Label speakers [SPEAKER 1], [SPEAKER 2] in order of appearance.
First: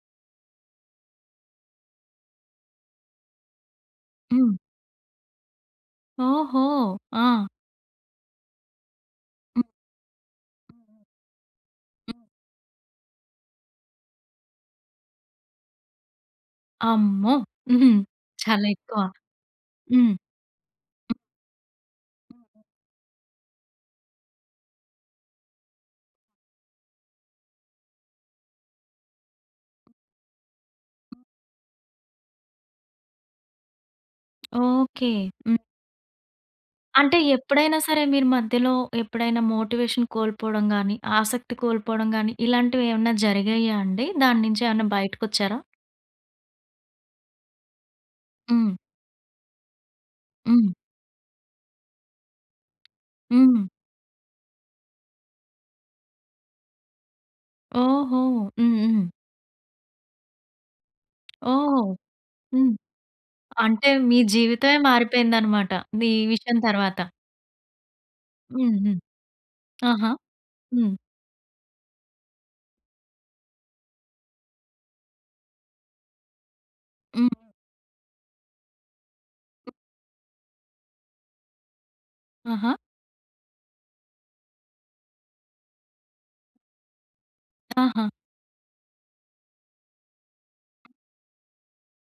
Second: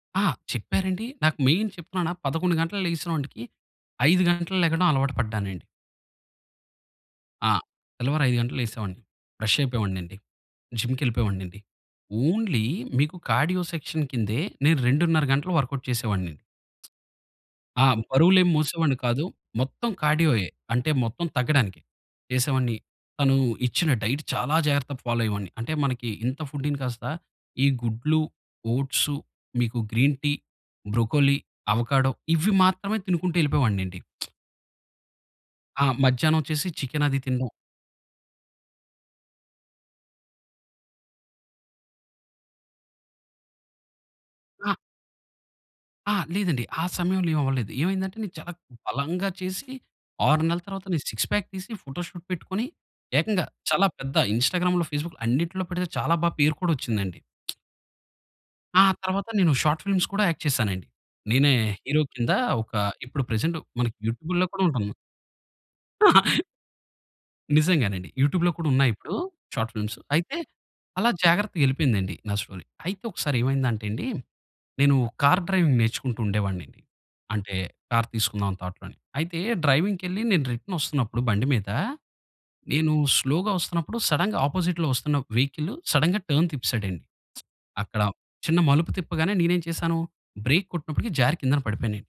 [SPEAKER 1] ఆ! చెప్పారండి. నాకు మెయిన్ చెప్తున్నానా 11:00 గంటలకు లేగిసినోంటికి 5:00
[SPEAKER 2] హ్మ్.
[SPEAKER 1] గంటలకు లెగడం అలవాటు పడ్డానండి.
[SPEAKER 2] ఓహో! ఆ!
[SPEAKER 1] ఆ! తెల్లవారు 5:00 గంటలకు లేసేవాడిని. ఫ్రెష్
[SPEAKER 2] హ్మ్.
[SPEAKER 1] అయిపోయేవాడినండి. జిమ్‌కెళ్ళిపోయేవాడినండి.
[SPEAKER 2] హ్మ్.
[SPEAKER 1] ఓన్లీ మీకు కార్డియో సెక్షన్ కిందే, నేను 2 ½ గంటలు వర్కౌట్ చేసేవాడిని నేను.
[SPEAKER 2] అమ్మో!
[SPEAKER 1] ఆ!
[SPEAKER 2] హుహు.
[SPEAKER 1] బరువులేం
[SPEAKER 2] చాలా
[SPEAKER 1] మోసేవాడిని
[SPEAKER 2] ఎక్కువ.
[SPEAKER 1] కాదు. మొత్తం
[SPEAKER 2] హ్మ్.
[SPEAKER 1] కార్డియోయె. అంటే మొత్తం తగ్గడానికి చేసేవాడిని. తను ఇచ్చిన డైట్ చాలా జాగ్రత్తగా ఫాలో అయ్యేవాడిని. అంటే మనకి ఇంత ఫుడ్డు‌ని కాస్త ఈ గుడ్లు, ఓట్సు, మీకు గ్రీన్ టీ, బ్రోకోలీ, అవకాడో ఇవి మాత్రమే తినుకుంటూ ఎళ్ళిపోయేవాడినండి.
[SPEAKER 2] ఓకే. హ్మ్.
[SPEAKER 1] ఆ! మధ్యాహ్నం వచ్చేసి చికెన్
[SPEAKER 2] అంటే
[SPEAKER 1] అది తినడం.
[SPEAKER 2] ఎప్పుడైనా సరే మీరు మధ్యలో ఎప్పుడైనా మోటివేషన్ కోల్పోవడం గాని, ఆసక్తి కోల్పోవడం గాని, ఇలాంటివి ఏమన్నా జరిగాయా అండి? దాన్నించి
[SPEAKER 1] ఆ!
[SPEAKER 2] ఏమన్నా బయటకి వచ్చారా?
[SPEAKER 1] ఆ! లేదండి. ఆ సమయంలో ఏం అవ్వలేదు. ఏమైందంటే నేను చాలా
[SPEAKER 2] హ్మ్.
[SPEAKER 1] బలంగా చేసి, 6 నెలల
[SPEAKER 2] హ్మ్.
[SPEAKER 1] తర్వాత నేను 6 ప్యాక్ తీసి, ఫోటో షూట్ పెట్టుకొని, ఏకంగా
[SPEAKER 2] హ్మ్.
[SPEAKER 1] చాలా పెద్ద ఇన్‌స్టా‌గ్రామ్‌లో, ఫేస్‌బుక్‌లో అన్నిట్లో పెడితే చాలా బా పేరు కూడా వచ్చిందండి.
[SPEAKER 2] ఓహో!
[SPEAKER 1] ఆహ్,
[SPEAKER 2] హుహు.
[SPEAKER 1] తర్వాత నేను షార్ట్ ఫిల్మ్స్ కూడా యాక్ట్ చేశానండి. నేనే
[SPEAKER 2] ఓహో!
[SPEAKER 1] హీరో కింద
[SPEAKER 2] హ్మ్.
[SPEAKER 1] ఒక ఇప్పుడు ప్రెజెంట్
[SPEAKER 2] అంటే
[SPEAKER 1] మనకి
[SPEAKER 2] మీ
[SPEAKER 1] యూట్యూబ్‌లో కూడా
[SPEAKER 2] జీవితమే
[SPEAKER 1] ఉంటుంది.
[SPEAKER 2] మారిపోయిందన్నమాట. నీమిషం తర్వాత.
[SPEAKER 1] నిజంగానండి. యూట్యూబ్‌లో కూడా
[SPEAKER 2] హ్మ్.
[SPEAKER 1] ఉన్నాయి
[SPEAKER 2] హ్మ్.
[SPEAKER 1] ఇప్పుడు షార్ట్ ఫిల్మ్స్.
[SPEAKER 2] ఆహా!
[SPEAKER 1] అయితే
[SPEAKER 2] హ్మ్.
[SPEAKER 1] అలా జాగ్రత్తగా ఎళ్ళిపోయిందండి నా స్టోరీ. అయితే ఒకసారి ఏమైందంటే అండి, నేను కార్ డ్రైవింగ్ నేర్చుకుంటూ ఉండేవాడినండి.
[SPEAKER 2] హ్మ్.
[SPEAKER 1] అంటే కార్ తీసుకుందాం అని థాట్‌లోని. అయితే డ్రైవింగ్‌కెళ్లి నేను రిటర్న్ వస్తున్నప్పుడు బండి మీద,
[SPEAKER 2] ఆహా!
[SPEAKER 1] నేను స్లోగా వస్తున్నప్పుడు సడెన్‌గా ఆపోజిట్‌లో వస్తున్న ఒక వెహికల్ సడెన్‌గా టర్న్ తిప్పేశాడండి. అక్కడ
[SPEAKER 2] ఆహా!
[SPEAKER 1] చిన్న మలుపు తిప్పగానే నేనేం చేశాను, బ్రేక్ కొట్టినప్పటికి జారి కిందన పడిపోయాను నేను.